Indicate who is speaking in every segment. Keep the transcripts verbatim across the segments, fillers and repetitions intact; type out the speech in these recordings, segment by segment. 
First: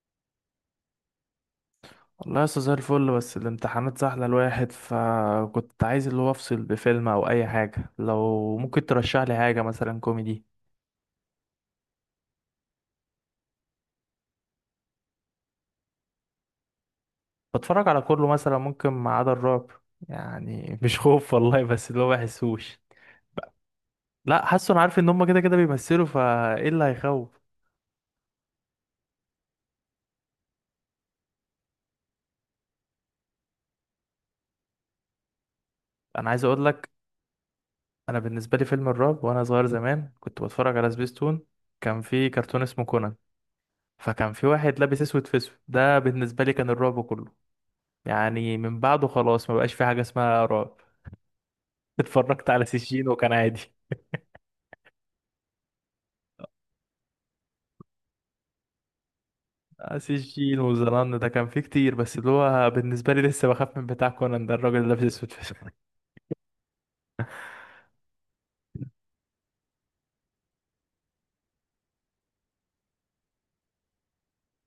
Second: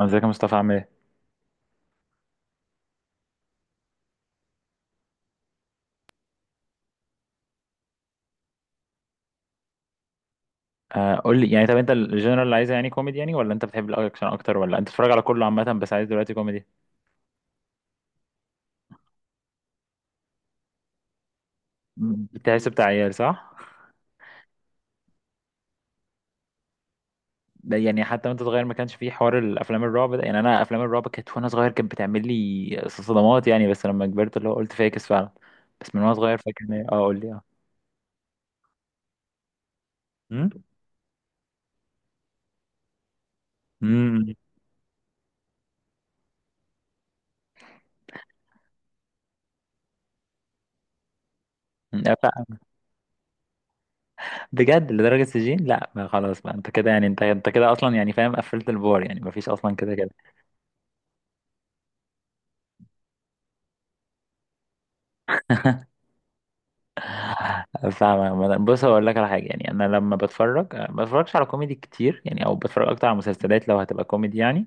Speaker 1: ازيك يا مصطفى عامل ايه؟
Speaker 2: والله لسه زي الفل، بس الامتحانات سهلة الواحد فكنت عايز اللي هو افصل بفيلم او اي حاجة. لو ممكن ترشح لي حاجة مثلا كوميدي.
Speaker 1: آه، قول لي يعني، طب انت الجنرال اللي عايزه يعني كوميدي، يعني ولا انت بتحب الاكشن اكتر، ولا انت بتتفرج على كله عامه بس عايز دلوقتي كوميدي؟
Speaker 2: بتفرج على كله، مثلا ممكن ما عدا الرعب. يعني مش خوف والله، بس اللي هو
Speaker 1: بتحس
Speaker 2: بحسوش.
Speaker 1: بتاع عيال صح؟
Speaker 2: لا، حاسه انا عارف ان هم كده كده بيمثلوا، فايه اللي هيخوف.
Speaker 1: ده يعني حتى وانت صغير ما كانش فيه حوار الافلام الرعب ده، يعني انا افلام الرعب كانت وانا صغير كانت بتعمل لي صدمات يعني، بس لما كبرت اللي هو قلت فاكس فعلا. بس من وانا
Speaker 2: انا
Speaker 1: صغير
Speaker 2: عايز
Speaker 1: فاكر
Speaker 2: اقول
Speaker 1: ان هي-
Speaker 2: لك.
Speaker 1: اه، قول لي اه.
Speaker 2: انا بالنسبة لي فيلم الرعب وانا صغير زمان كنت
Speaker 1: امم
Speaker 2: بتفرج على سبيستون. كان في كرتون اسمه كونان. فكان
Speaker 1: امم
Speaker 2: في واحد لابس اسود في اسود، ده بالنسبة لي كان الرعب كله. يعني من بعده خلاص ما بقاش في حاجة اسمها رعب. اتفرجت على سجين وكان عادي.
Speaker 1: بجد لدرجه سجين؟ لا، ما خلاص بقى، انت كده يعني، انت انت كده اصلا يعني، فاهم قفلت البار يعني، ما فيش اصلا كده.
Speaker 2: آه، سجين وزنان ده كان فيه كتير، بس اللي هو بالنسبة لي لسه بخاف من بتاع كونان ده، الراجل اللي لابس اسود في اسود.
Speaker 1: فاهم عامة. بص هقول لك على حاجه، يعني انا لما بتفرج أه، ما بتفرجش على كوميدي كتير يعني، او بتفرج اكتر على مسلسلات لو هتبقى كوميدي يعني.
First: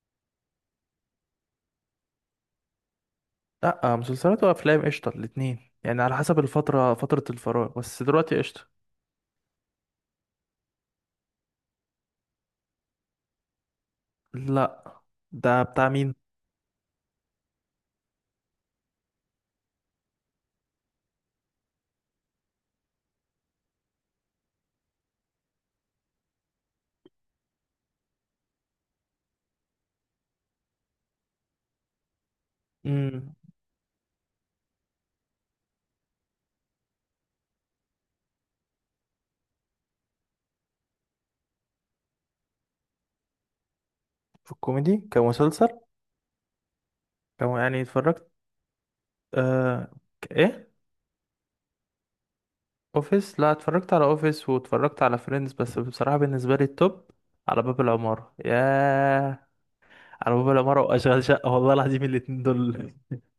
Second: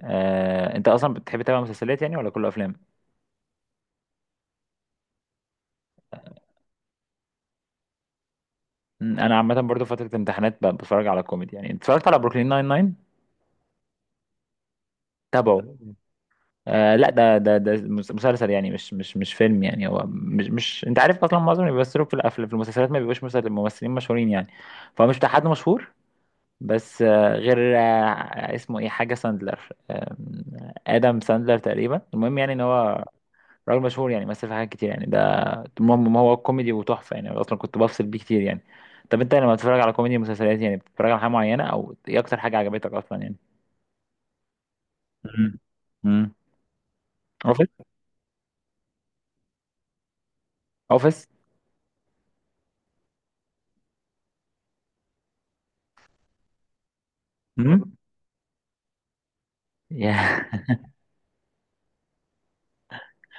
Speaker 1: آه، انت اصلا بتحب تتابع مسلسلات يعني، ولا كله افلام؟
Speaker 2: لا، آه، مسلسلات وافلام قشطة الاتنين، يعني على حسب الفترة، فترة الفراغ، بس دلوقتي قشطة.
Speaker 1: م، انا عامه برضو فتره امتحانات ب- بتفرج على كوميدي يعني، اتفرجت على بروكلين ناين ناين.
Speaker 2: لا، ده
Speaker 1: تابعه.
Speaker 2: بتاع مين؟
Speaker 1: آه لا، ده ده ده مس- مسلسل يعني، مش مش مش فيلم يعني، هو مش مش انت عارف اصلا معظم اللي بيمثلوا في الأف- في المسلسلات ما بيبقوش مسل- ممثلين مشهورين يعني. فهو مش بتاع حد مشهور. بس آه، غير آه، اسمه ايه، حاجة ساندلر. آم، آدم ساندلر تقريبا. المهم يعني ان هو
Speaker 2: امم.
Speaker 1: راجل مشهور يعني، مثل في حاجات كتير يعني ده. المهم ما هو كوميدي وتحفة يعني، اصلا كنت بفصل بيه كتير يعني. طب انت لما بتتفرج على كوميدي مسلسلات يعني، بتتفرج على حاجة معينة، او ايه اكتر حاجة عجبتك اصلا يعني؟
Speaker 2: في الكوميدي
Speaker 1: مم.
Speaker 2: كمسلسل
Speaker 1: مم.
Speaker 2: كم
Speaker 1: اوفيس.
Speaker 2: يعني اتفرجت. آه. ك- ايه؟
Speaker 1: اوفيس.
Speaker 2: اوفيس؟ لا، اتفرجت على اوفيس واتفرجت على فريندز، بس بصراحة بالنسبة لي التوب على باب
Speaker 1: مم.
Speaker 2: العمارة، ياه. على
Speaker 1: يا
Speaker 2: باب العمارة وأشغال شقة، والله العظيم الاتنين دول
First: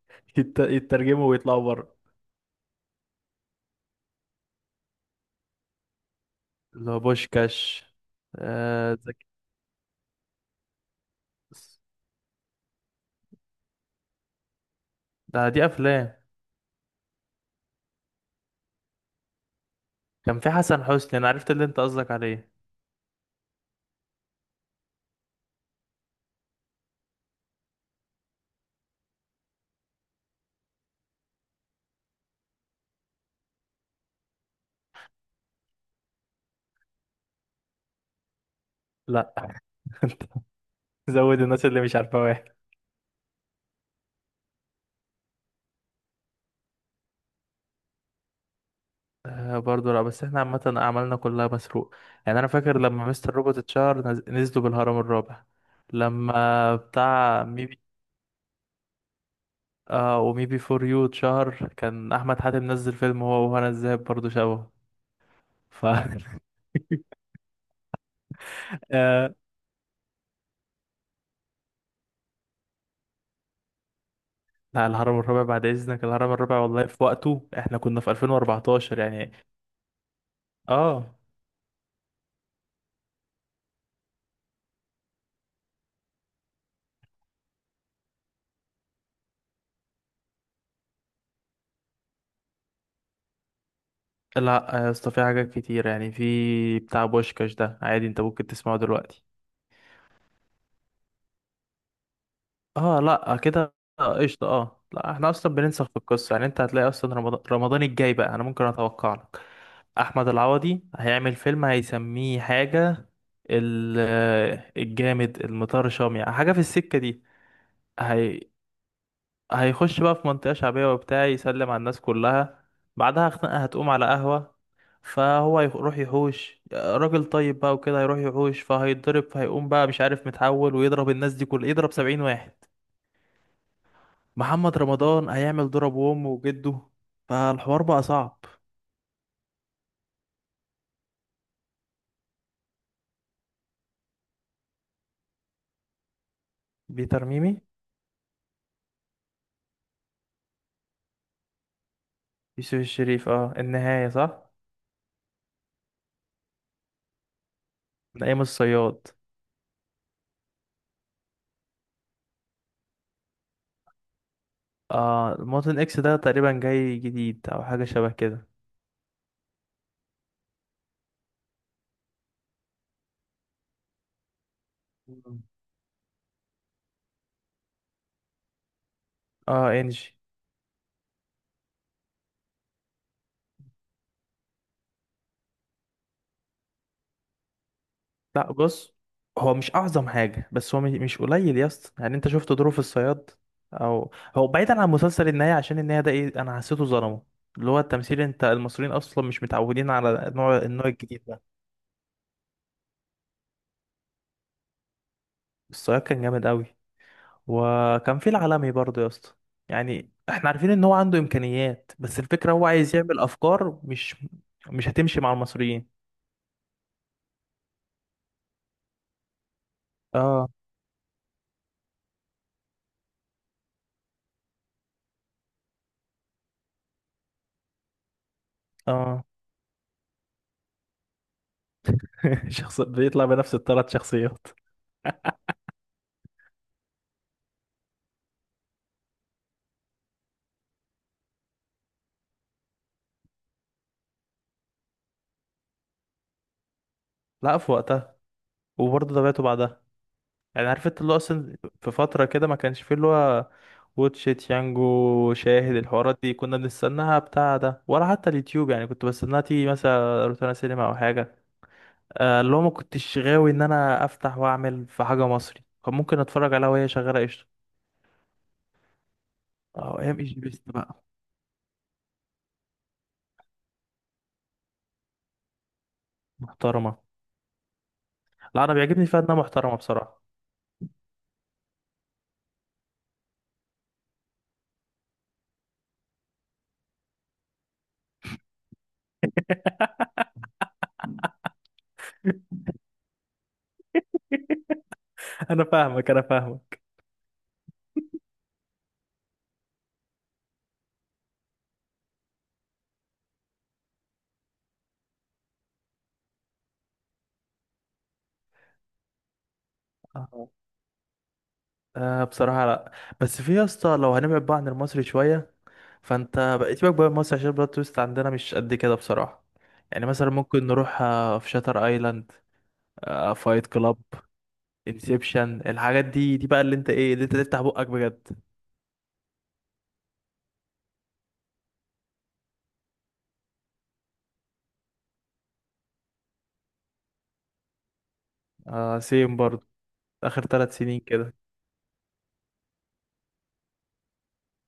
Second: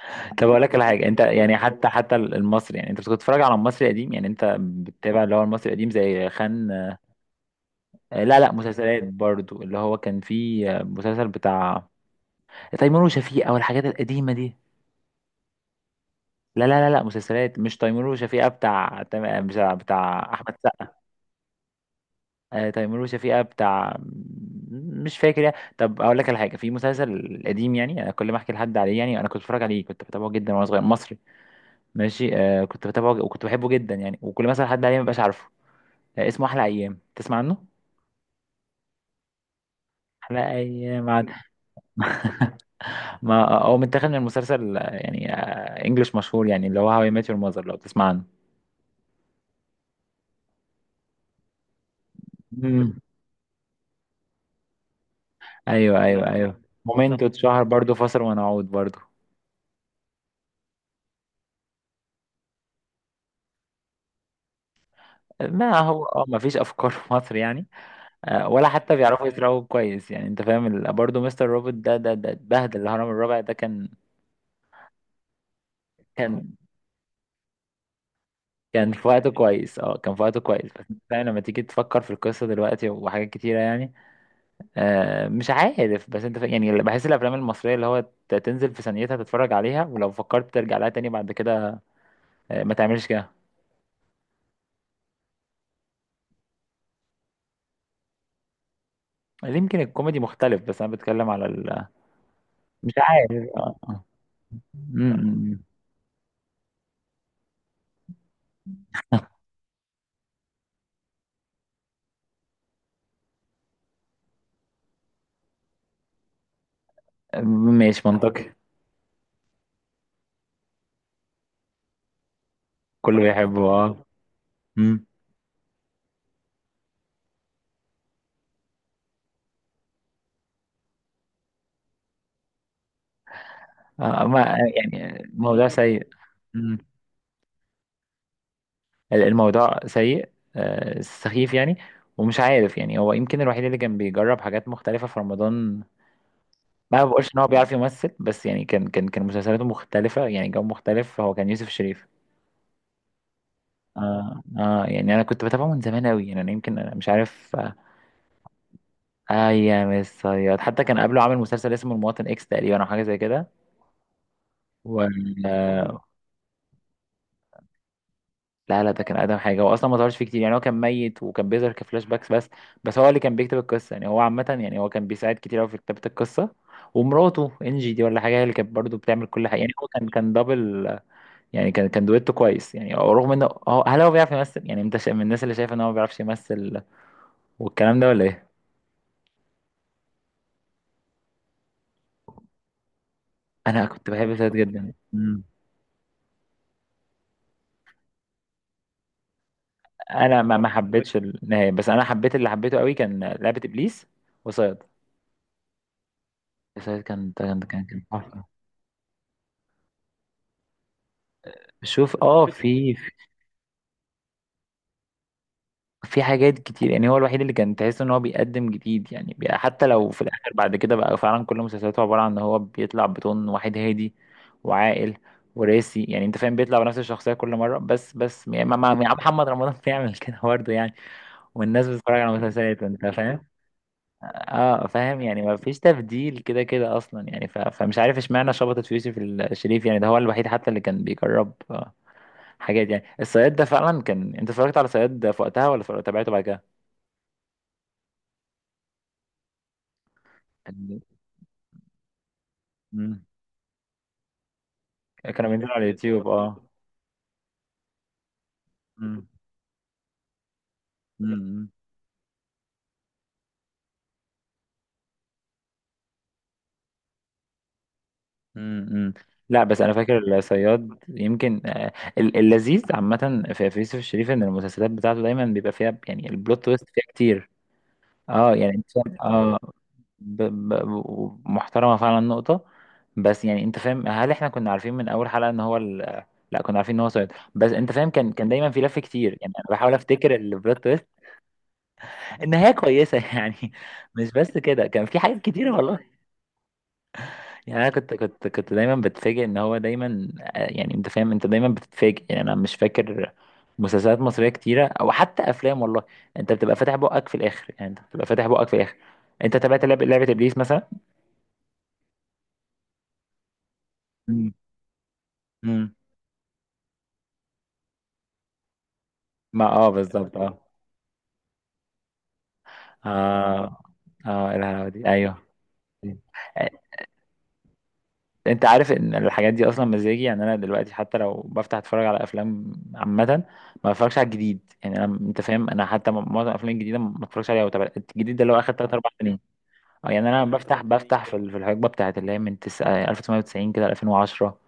Speaker 1: طب
Speaker 2: يت-
Speaker 1: اقول لك على حاجه، انت
Speaker 2: يترجموا
Speaker 1: يعني
Speaker 2: ويطلعوا
Speaker 1: حتى
Speaker 2: بره.
Speaker 1: حتى المصري يعني، انت كنت بتتفرج على المصري القديم يعني، انت بتتابع اللي هو المصري القديم زي
Speaker 2: اللي
Speaker 1: خان؟
Speaker 2: هو بوشكاش.
Speaker 1: آه، لا لا،
Speaker 2: آه،
Speaker 1: مسلسلات
Speaker 2: زكي.
Speaker 1: برضو، اللي هو كان فيه آه، مسلسل بتاع تيمور وشفيقة، او الحاجات القديمة دي.
Speaker 2: ده دي أفلام.
Speaker 1: لا لا لا لا، مسلسلات، مش تيمور وشفيقة بتاع تم- مش بتاع
Speaker 2: كان في
Speaker 1: احمد
Speaker 2: حسن
Speaker 1: سقا.
Speaker 2: حسني، أنا عرفت اللي أنت قصدك عليه.
Speaker 1: آه، تيمور وشفيقة بتاع. مش فاكر يعني. طب اقول لك على حاجه، في مسلسل قديم يعني انا كل ما احكي لحد عليه، يعني انا كنت بتفرج عليه، كنت بتابعه جدا وانا صغير، مصري. ماشي، آه كنت بتابعه ج- وكنت بحبه جدا يعني، وكل ما اسال حد عليه ما بقاش عارفه. آه اسمه احلى ايام، تسمع عنه؟
Speaker 2: لا. أنت
Speaker 1: احلى ايام، عاد.
Speaker 2: زود الناس اللي مش عارفة، واحد.
Speaker 1: ما هو متاخد من مسلسل يعني انجلش مشهور يعني، اللي هو هاو اي ميت يور ماذر، لو تسمع عنه.
Speaker 2: آه، برضه لا، بس احنا عامة أعمالنا كلها مسروق. يعني أنا فاكر
Speaker 1: امم.
Speaker 2: لما مستر روبوت اتشهر نز- نزلوا بالهرم الرابع.
Speaker 1: ايوه ايوه ايوه،
Speaker 2: لما
Speaker 1: مومنتو
Speaker 2: بتاع
Speaker 1: اتشهر
Speaker 2: ميبي،
Speaker 1: برضه، فاصل ونعود برضه.
Speaker 2: آه، وميبي فور يو اتشهر كان أحمد حاتم نزل فيلم هو وهنا الزاهد برضه شبهه.
Speaker 1: ما
Speaker 2: ف
Speaker 1: هو اه ما فيش افكار في مصر يعني. آه، ولا حتى بيعرفوا
Speaker 2: آه،
Speaker 1: يسرقوا كويس يعني، انت فاهم ال- برضه مستر روبوت ده ده ده اتبهدل. الهرم الرابع ده كان.
Speaker 2: لا، الهرم الرابع بعد اذنك، الهرم
Speaker 1: كان
Speaker 2: الرابع والله في وقته احنا كنا في
Speaker 1: كان
Speaker 2: ألفين وأربعة عشر
Speaker 1: في وقته
Speaker 2: يعني.
Speaker 1: كويس، اه كان في وقته كويس، بس انت
Speaker 2: اه
Speaker 1: فاهم لما تيجي تفكر في القصه دلوقتي وحاجات كتيره يعني. آه، مش عارف، بس انت ف... يعني بحس الافلام المصريه اللي هو ت- تنزل في ثانيتها تتفرج عليها، ولو فكرت ترجع لها تاني بعد كده آه، ما تعملش كده.
Speaker 2: لا يا اسطى، في حاجات كتير، يعني في بتاع بوشكاش ده عادي انت ممكن تسمعه دلوقتي.
Speaker 1: يمكن الكوميدي مختلف، بس انا بتكلم على ال... مش
Speaker 2: اه
Speaker 1: عارف
Speaker 2: لا كده،
Speaker 1: آه، آه.
Speaker 2: آه، قشطة. اه لا، احنا اصلا
Speaker 1: م-
Speaker 2: بننسخ في القصة. يعني انت هتلاقي اصلا رمضان، رمضان الجاي بقى انا ممكن اتوقع لك. احمد العوضي هيعمل فيلم هيسميه حاجة، ال- الجامد المطرشام، يعني حاجة في السكة دي.
Speaker 1: م- ماشي،
Speaker 2: هي
Speaker 1: منطقي.
Speaker 2: هيخش بقى في منطقة شعبية وبتاع، يسلم على الناس كلها.
Speaker 1: كله
Speaker 2: بعدها خناقة
Speaker 1: بيحبه
Speaker 2: هتقوم
Speaker 1: اه
Speaker 2: على قهوة،
Speaker 1: م.
Speaker 2: فهو يروح يحوش راجل طيب بقى وكده، هيروح يحوش فهيتضرب، فهيقوم بقى مش عارف متحول ويضرب الناس دي، كل يضرب سبعين واحد.
Speaker 1: آه، ما
Speaker 2: محمد
Speaker 1: يعني
Speaker 2: رمضان
Speaker 1: موضوع
Speaker 2: هيعمل ضرب
Speaker 1: سيء.
Speaker 2: وامه
Speaker 1: م.
Speaker 2: وجده. فالحوار بقى صعب.
Speaker 1: ال- الموضوع سيء، آه، سخيف يعني. ومش عارف يعني، هو يمكن الوحيد اللي كان بيجرب حاجات مختلفة في رمضان. ما
Speaker 2: بيتر
Speaker 1: بقولش ان هو
Speaker 2: ميمي.
Speaker 1: بيعرف يمثل، بس يعني كان كان كان مسلسلاته مختلفه يعني، جو مختلف، هو كان يوسف شريف.
Speaker 2: يوسف الشريف، اه، النهاية
Speaker 1: اه
Speaker 2: صح.
Speaker 1: اه يعني انا كنت بتابعه من زمان قوي يعني، انا يمكن، أنا مش عارف آه
Speaker 2: من أيام الصياد.
Speaker 1: آه يا مس صياد، حتى كان قبله عامل مسلسل اسمه المواطن اكس تقريبا، او حاجه زي كده و...
Speaker 2: اه، المواطن اكس ده تقريبا جاي جديد أو حاجة شبه كده.
Speaker 1: لا لا، ده كان اقدم حاجه، هو اصلا ما ظهرش فيه كتير يعني، هو كان ميت وكان بيظهر كفلاش باكس بس. بس هو اللي كان بيكتب القصه يعني، هو عامه يعني، هو كان بيساعد
Speaker 2: مم.
Speaker 1: كتير قوي في كتابه القصه. ومراته انجي دي ولا حاجه، هي اللي كانت برضه بتعمل كل حاجه
Speaker 2: اه،
Speaker 1: يعني، هو كان
Speaker 2: انجي.
Speaker 1: كان دبل يعني، كان كان دويتو كويس يعني، رغم انه هو، هل هو بيعرف يمثل يعني، انت شا- من الناس اللي شايف ان هو ما بيعرفش يمثل والكلام ده، ولا ايه؟
Speaker 2: لا، بص، هو مش اعظم حاجه، بس هو مش مش قليل يا اسطى، يعني انت شفت ظروف الصياد.
Speaker 1: انا كنت
Speaker 2: او
Speaker 1: بحب
Speaker 2: هو
Speaker 1: سيد
Speaker 2: بعيدا عن
Speaker 1: جدا.
Speaker 2: مسلسل
Speaker 1: مم.
Speaker 2: النهايه، عشان النهايه ده ايه، انا حسيته ظلمه. اللي هو التمثيل، انت المصريين اصلا مش متعودين على
Speaker 1: انا ما
Speaker 2: نوع
Speaker 1: ما
Speaker 2: النوع
Speaker 1: حبيتش
Speaker 2: الجديد ده.
Speaker 1: النهايه، بس انا حبيت اللي حبيته قوي كان لعبه ابليس وصياد.
Speaker 2: الصياد كان جامد قوي.
Speaker 1: صياد كان كان كان كان
Speaker 2: وكان في
Speaker 1: تحفه.
Speaker 2: العالمي برضه يا اسطى. يعني احنا عارفين ان هو عنده امكانيات، بس
Speaker 1: شوف، اه
Speaker 2: الفكره هو
Speaker 1: في
Speaker 2: عايز يعمل افكار مش مش هتمشي مع المصريين.
Speaker 1: في حاجات كتير يعني، هو الوحيد اللي كان تحس ان هو بيقدم جديد يعني بي- حتى لو في
Speaker 2: اه،
Speaker 1: الاخر بعد كده بقى فعلا كل مسلسلاته عباره عن ان هو بيطلع بطون واحد هادي وعاقل وراسي يعني، انت فاهم بيطلع بنفس الشخصيه كل مره، بس بس يعني ما ما- ما-
Speaker 2: اه.
Speaker 1: محمد رمضان بيعمل كده برضه يعني، والناس بتتفرج على
Speaker 2: شخص
Speaker 1: مسلسلاته انت
Speaker 2: بيطلع
Speaker 1: فاهم.
Speaker 2: بنفس الثلاث شخصيات.
Speaker 1: اه فاهم يعني، ما فيش تبديل كده كده اصلا يعني ف... فمش عارف اشمعنى شبطت في يوسف الشريف، يعني ده هو الوحيد حتى اللي كان بيجرب آه، حاجات يعني. الصياد ده فعلا كان، انت اتفرجت على صياد في وقتها ولا اتفرجت- تابعته بعد
Speaker 2: لا، في وقتها، وبرضه تابعته بعدها. يعني عارف
Speaker 1: كده؟
Speaker 2: انت اللي هو اصلا في فترة كده ما كانش فيه اللي
Speaker 1: مم.
Speaker 2: هو واتشيت يانجو،
Speaker 1: كانوا بينزلوا
Speaker 2: شاهد،
Speaker 1: على
Speaker 2: الحوارات
Speaker 1: اليوتيوب،
Speaker 2: دي كنا
Speaker 1: اه.
Speaker 2: بنستناها بتاع ده، ولا حتى اليوتيوب يعني. كنت
Speaker 1: مم.
Speaker 2: بستناها تيجي مثلا روتانا سينما او حاجة.
Speaker 1: مم.
Speaker 2: آه، اللي هو ما كنتش غاوي ان انا افتح واعمل في حاجة مصري كان ممكن اتفرج عليها وهي شغالة قشطة.
Speaker 1: مم. مم. لا بس انا
Speaker 2: اه، ايام ايجي
Speaker 1: فاكر
Speaker 2: بيست
Speaker 1: الصياد
Speaker 2: بقى،
Speaker 1: يمكن، آه، ال- اللذيذ عامه في في يوسف الشريف ان المسلسلات بتاعته دايما بيبقى فيها يعني البلوت تويست
Speaker 2: محترمة.
Speaker 1: فيها كتير. اه
Speaker 2: لا، انا
Speaker 1: يعني انت
Speaker 2: بيعجبني فيها
Speaker 1: فاهم،
Speaker 2: انها
Speaker 1: اه
Speaker 2: محترمة بصراحة.
Speaker 1: ب- ب- محترمه فعلا، نقطه. بس يعني انت فاهم، هل احنا كنا عارفين من اول حلقه ان هو ال... لا، كنا عارفين ان هو صياد، بس انت فاهم كان كان دايما في لف كتير يعني، انا بحاول افتكر البلوت تويست. النهايه كويسه يعني. مش بس كده كان في حاجات
Speaker 2: انا
Speaker 1: كتير والله
Speaker 2: فاهمك انا فاهمك.
Speaker 1: يعني، انا كنت كنت كنت دايما بتفاجئ ان هو دايما، آه، يعني انت فاهم انت دايما بتتفاجئ يعني، انا مش فاكر مسلسلات مصريه كتيره او حتى افلام والله. انت بتبقى فاتح بقك في الاخر يعني، انت بتبقى فاتح بقك في الاخر. انت تابعت لعبه لعبه
Speaker 2: اه،
Speaker 1: ابليس مثلا؟
Speaker 2: آه، بصراحة لا. بس في يا اسطى، لو هنبعد
Speaker 1: مم.
Speaker 2: بقى عن المصري شوية،
Speaker 1: مم.
Speaker 2: فانت بقيت بقى بقى مصر عشان البلوت تويست عندنا مش قد كده بصراحة.
Speaker 1: ما اه
Speaker 2: يعني مثلا
Speaker 1: بالظبط اه
Speaker 2: ممكن نروح، آه، في شاتر ايلاند، آه، فايت
Speaker 1: اه
Speaker 2: كلاب،
Speaker 1: اه الهوا دي. ايوه،
Speaker 2: انسبشن، الحاجات دي دي بقى اللي انت ايه، اللي انت تفتح بقك بجد.
Speaker 1: انت عارف ان الحاجات دي اصلا مزاجي يعني، انا دلوقتي حتى لو بفتح اتفرج على افلام عامه، ما بتفرجش على الجديد يعني، انا، انت فاهم، انا حتى م- معظم الافلام الجديده ما بتفرجش عليها، وتابع الجديد ده اللي هو اخر ثلاثة
Speaker 2: آه،
Speaker 1: اربعة
Speaker 2: سيم
Speaker 1: سنين.
Speaker 2: برضو.
Speaker 1: اه يعني انا
Speaker 2: اخر ثلاث
Speaker 1: بفتح
Speaker 2: سنين
Speaker 1: بفتح
Speaker 2: كده.
Speaker 1: في ال- في الحقبه بتاعت اللي هي من تس- آه، ألف وتسعمية وتسعين كده الفين وعشرة.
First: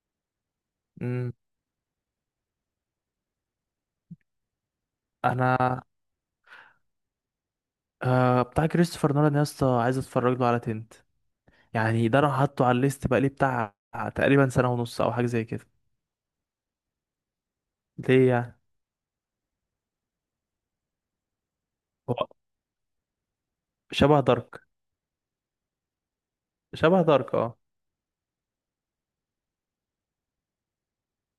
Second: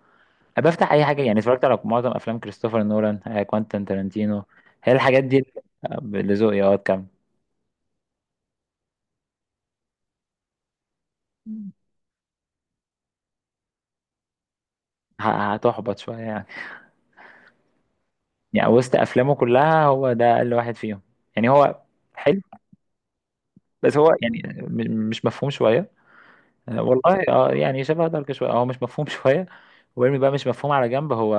Speaker 1: بفتح اي حاجه
Speaker 2: امم.
Speaker 1: يعني، اتفرجت على معظم افلام كريستوفر نولان، آه، كوانتين تارانتينو. هي الحاجات دي اللي
Speaker 2: انا،
Speaker 1: آه، اللي ذوقي اه كام.
Speaker 2: آه، بتاع كريستوفر نولان يا اسطى، عايز اتفرج له على تنت. يعني ده انا حاطه على الليست بقى لي بتاع تقريبا سنة ونص او حاجة زي كده.
Speaker 1: هتحبط شويه يعني.
Speaker 2: ليه يعني؟
Speaker 1: يعني وسط افلامه كلها هو ده اقل واحد فيهم يعني. هو
Speaker 2: هو
Speaker 1: بس هو
Speaker 2: شبه
Speaker 1: يعني
Speaker 2: دارك.
Speaker 1: م- مش مفهوم شوية. آه،
Speaker 2: شبه
Speaker 1: والله
Speaker 2: دارك.
Speaker 1: اه يعني شبه دارك شوية، هو مش مفهوم شوية، ويرمي بقى مش مفهوم على جنب. هو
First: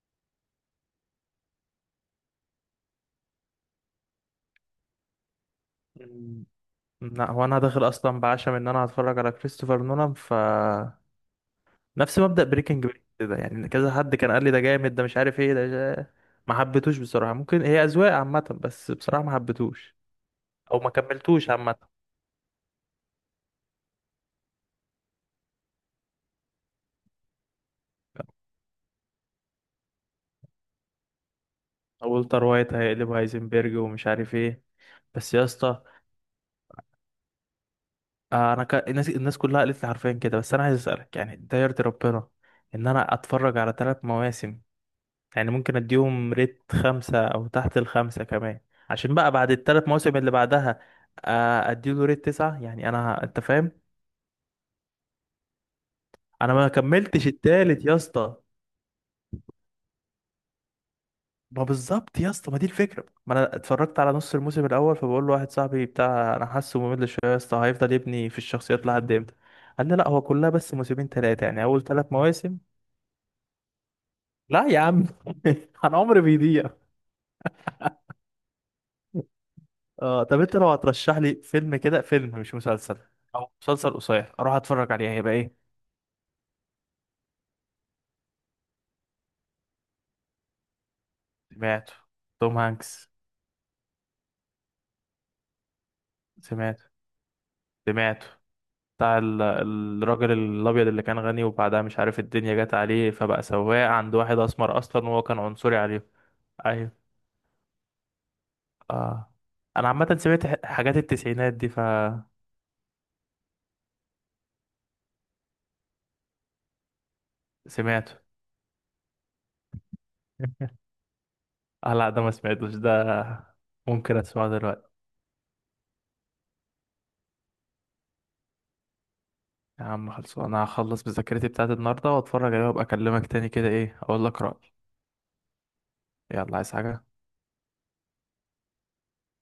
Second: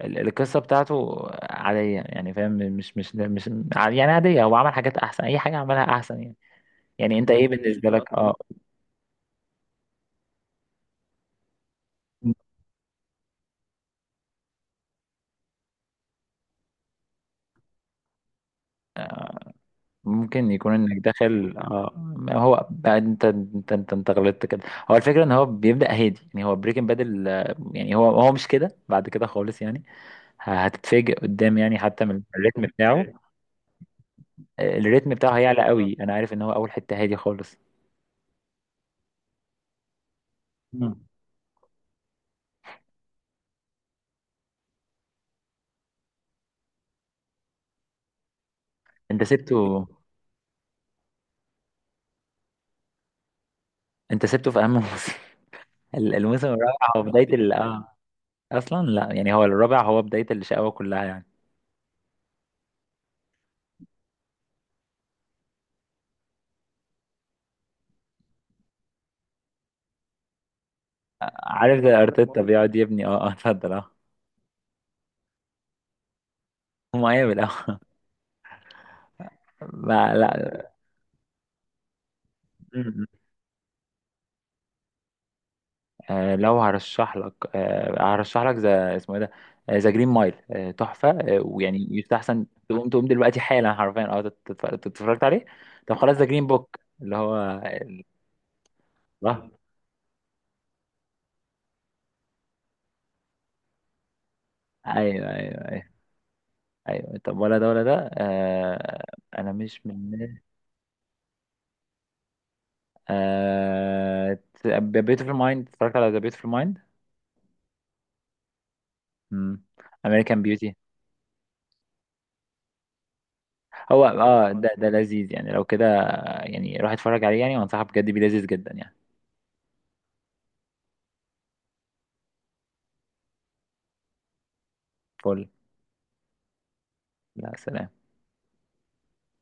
Speaker 1: ال- القصة بتاعته عادية يعني، فاهم، مش مش مش يعني، عادية. هو عمل حاجات أحسن، أي حاجة عملها أحسن يعني.
Speaker 2: اه
Speaker 1: يعني أنت
Speaker 2: لا، هو
Speaker 1: إيه
Speaker 2: انا داخل
Speaker 1: بالنسبة لك
Speaker 2: اصلا
Speaker 1: اه
Speaker 2: بعشم ان انا هتفرج على كريستوفر نولان. ف نفس مبدأ بريكنج باد كده يعني. كذا حد كان قال لي ده جامد، ده مش عارف ايه، ده جا- ما حبيتوش بصراحة. ممكن هي اذواق عامة، بس بصراحة ما حبيتوش.
Speaker 1: ممكن يكون
Speaker 2: او ما
Speaker 1: إنك
Speaker 2: كملتوش
Speaker 1: داخل
Speaker 2: عامة.
Speaker 1: اه ما هو بقى أنت أنت أنت أنت غلطت كده. هو الفكرة إن هو بيبدأ هادي يعني، هو بريكنج بادل، يعني هو هو مش كده بعد كده خالص يعني، ه- هتتفاجئ قدام يعني حتى من
Speaker 2: والتر
Speaker 1: الريتم
Speaker 2: وايت هيقلب
Speaker 1: بتاعه.
Speaker 2: هايزنبرج ومش عارف ايه.
Speaker 1: آه، الريتم
Speaker 2: بس
Speaker 1: بتاعه
Speaker 2: يا
Speaker 1: هيعلى
Speaker 2: اسطى،
Speaker 1: قوي، انا عارف ان هو اول حتة هادي خالص.
Speaker 2: آه، انا ك... الناس الناس كلها قالت لي حرفيا كده، بس انا عايز
Speaker 1: مم.
Speaker 2: اسالك، يعني ده يرضي ربنا ان انا اتفرج على ثلاث مواسم، يعني ممكن اديهم ريت خمسة او تحت الخمسة كمان، عشان
Speaker 1: انت
Speaker 2: بقى بعد
Speaker 1: سبته.
Speaker 2: الثلاث مواسم اللي بعدها آه، اديله ريت تسعة؟ يعني انا، انت فاهم.
Speaker 1: انت سبته في اهم موسم ال- الموسم
Speaker 2: انا ما
Speaker 1: الرابع هو
Speaker 2: كملتش
Speaker 1: بداية ال
Speaker 2: التالت
Speaker 1: اه
Speaker 2: يا اسطى.
Speaker 1: اصلا. لا يعني هو الرابع هو بداية الشقاوة كلها يعني.
Speaker 2: ما بالظبط يا اسطى، ما دي الفكرة، ما انا اتفرجت على نص الموسم الاول فبقول له واحد صاحبي بتاع: انا حاسه ممل شوية يا اسطى، هيفضل يبني في الشخصيات لحد امتى؟ قال لي لا، هو كلها بس موسمين
Speaker 1: آه،
Speaker 2: ثلاثة يعني
Speaker 1: عارف
Speaker 2: اول
Speaker 1: زي
Speaker 2: ثلاث
Speaker 1: ارتيتا
Speaker 2: مواسم.
Speaker 1: بيقعد يبني، اه اه اتفضل اه
Speaker 2: لا يا عم. انا عمري بيضيع.
Speaker 1: مقابل اه ما-
Speaker 2: آه، طب انت
Speaker 1: لا.
Speaker 2: لو هترشح لي فيلم كده، فيلم مش
Speaker 1: م-
Speaker 2: مسلسل
Speaker 1: م.
Speaker 2: او مسلسل قصير اروح اتفرج عليه، هيبقى ايه؟
Speaker 1: آه لو هرشح لك آه هرشح لك ذا، اسمه ايه ده، ذا جرين مايل. آه تحفة، آه، ويعني
Speaker 2: سمعته.
Speaker 1: يستحسن
Speaker 2: توم
Speaker 1: تقوم تقوم
Speaker 2: هانكس.
Speaker 1: دلوقتي حالا حرفيا اه تت- تت- تت- اتفرجت عليه. طب خلاص، ذا جرين بوك،
Speaker 2: سمعته.
Speaker 1: اللي هو.
Speaker 2: سمعته. بتاع ال-
Speaker 1: الله،
Speaker 2: الراجل الابيض اللي كان غني وبعدها مش عارف الدنيا جت عليه، فبقى سواق عند واحد اسمر اصلا وهو
Speaker 1: ايوه
Speaker 2: كان
Speaker 1: ايوه
Speaker 2: عنصري
Speaker 1: ايوه.
Speaker 2: عليه. ايوه.
Speaker 1: ايوه، طب ولا ده ولا ده آه
Speaker 2: اه،
Speaker 1: انا مش
Speaker 2: انا
Speaker 1: من
Speaker 2: عامه
Speaker 1: الناس.
Speaker 2: سمعت ح- حاجات التسعينات دي فسمعته.
Speaker 1: آه بيوتيفول مايند، اتفرجت على ذا بيوتيفول مايند. امم. امريكان بيوتي.
Speaker 2: اه، لا، ده ما سمعتوش. ده
Speaker 1: هو
Speaker 2: ممكن اسمعه
Speaker 1: اه ده ده
Speaker 2: دلوقتي.
Speaker 1: لذيذ يعني، لو كده، يعني روح اتفرج عليه يعني، وانصحك بجد بيه، لذيذ جدا يعني.
Speaker 2: يا عم خلصوا، انا هخلص بذاكرتي بتاعت النهارده واتفرج عليها، وابقى اكلمك تاني كده ايه، اقول لك رأيي.
Speaker 1: فل.
Speaker 2: يلا، عايز حاجة؟
Speaker 1: لا، سلام.